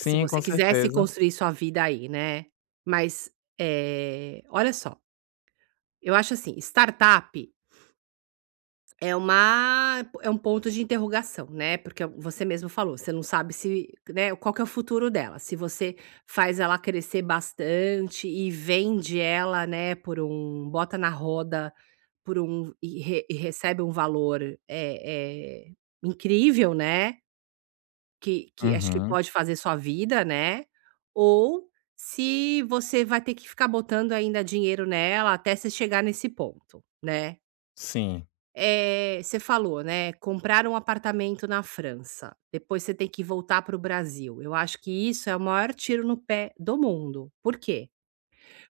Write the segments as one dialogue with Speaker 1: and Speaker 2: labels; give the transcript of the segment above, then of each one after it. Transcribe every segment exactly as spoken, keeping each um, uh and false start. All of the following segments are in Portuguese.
Speaker 1: Se você
Speaker 2: com
Speaker 1: quisesse
Speaker 2: certeza.
Speaker 1: construir sua vida aí, né, mas, eh, olha só, eu acho, assim, startup é uma é um ponto de interrogação, né, porque você mesmo falou, você não sabe se, né, qual que é o futuro dela, se você faz ela crescer bastante e vende ela, né, por um bota na roda, por um e e recebe um valor, é é, incrível, né que que, acho que
Speaker 2: Uhum.
Speaker 1: pode fazer sua vida, né, ou se você vai ter que ficar botando ainda dinheiro nela até você chegar nesse ponto, né.
Speaker 2: Sim.
Speaker 1: Eh, você falou, né, comprar um apartamento na França, depois você ter que voltar pro Brasil, eu acho que isso é o maior tiro no pé do mundo, por que?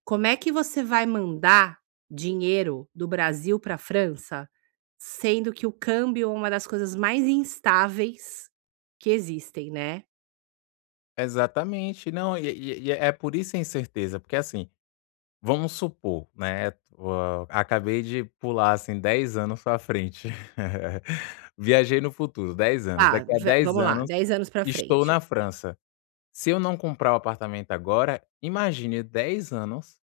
Speaker 1: Como é que você vai mandar dinheiro do Brasil pra França, sendo que o câmbio é uma das coisas mais instáveis que existem, né.
Speaker 2: Exatamente, não, e é e é e é por isso a incerteza, porque, assim, vamos supor, né, tu ah, acabei de pular, assim, dez anos pra frente, viajei no futuro, dez anos,
Speaker 1: Tá,
Speaker 2: daqui a
Speaker 1: va
Speaker 2: dez
Speaker 1: vamos lá,
Speaker 2: anos,
Speaker 1: dez anos pra
Speaker 2: estou
Speaker 1: frente.
Speaker 2: na França. Se eu não comprar o apartamento agora, imagine dez anos,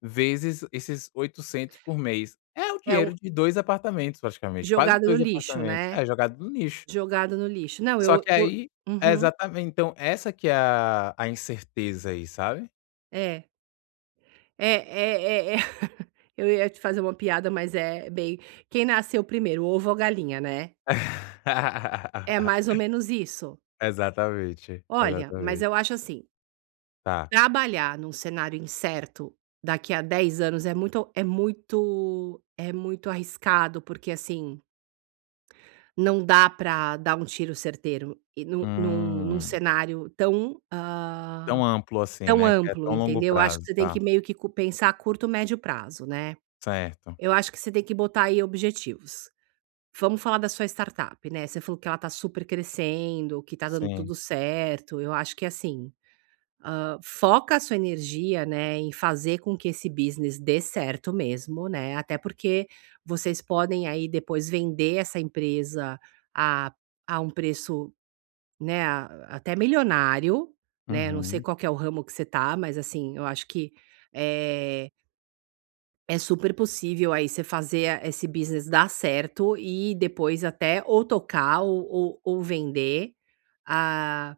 Speaker 2: vezes esses oitocentos por mês. É o
Speaker 1: É
Speaker 2: dinheiro
Speaker 1: um
Speaker 2: de dois apartamentos praticamente, quase
Speaker 1: Jogado no
Speaker 2: dois
Speaker 1: lixo,
Speaker 2: apartamentos.
Speaker 1: né.
Speaker 2: É jogado no lixo
Speaker 1: Jogado no lixo, não,
Speaker 2: só
Speaker 1: eu
Speaker 2: que
Speaker 1: eu
Speaker 2: aí é,
Speaker 1: uhum.
Speaker 2: exatamen então essa que é a a incerteza aí, sabe.
Speaker 1: É. É é é é eu ia te fazer uma piada, mas é, bem "quem nasceu primeiro, ovo ou galinha", né. É mais ou menos isso.
Speaker 2: Exatamente,
Speaker 1: Olha, mas
Speaker 2: exatamente.
Speaker 1: eu acho, assim
Speaker 2: Tá.
Speaker 1: trabalhar num cenário incerto, daqui a dez anos é muito é muito é muito arriscado porque, assim não dá pra dar um tiro certeiro e num num num
Speaker 2: Hum.
Speaker 1: cenário tão
Speaker 2: Tão
Speaker 1: hã,
Speaker 2: amplo, assim,
Speaker 1: tão
Speaker 2: né, que é
Speaker 1: amplo,
Speaker 2: tão longo
Speaker 1: entendeu. Eu acho que
Speaker 2: prazo.
Speaker 1: você tem que
Speaker 2: Tá.
Speaker 1: meio que pensar a curto médio prazo, né.
Speaker 2: Certo.
Speaker 1: Eu acho que você tem que botar aí objetivos. Vamos falar da sua startup, né, você falou que ela tá super crescendo, que tá dando
Speaker 2: Sim.
Speaker 1: tudo certo, eu acho que, assim, hã, foca a sua energia, né, em fazer com que esse business dê certo mesmo, né, até porque vocês podem aí depois vender essa empresa a a um preço, né, ah, até milionário, né, não sei
Speaker 2: Uhum.
Speaker 1: qual que é o ramo que você tá, mas, assim, eu acho que, eh é super possível aí você fazer esse business dar certo e depois até, ou tocar ou ou ou vender, ah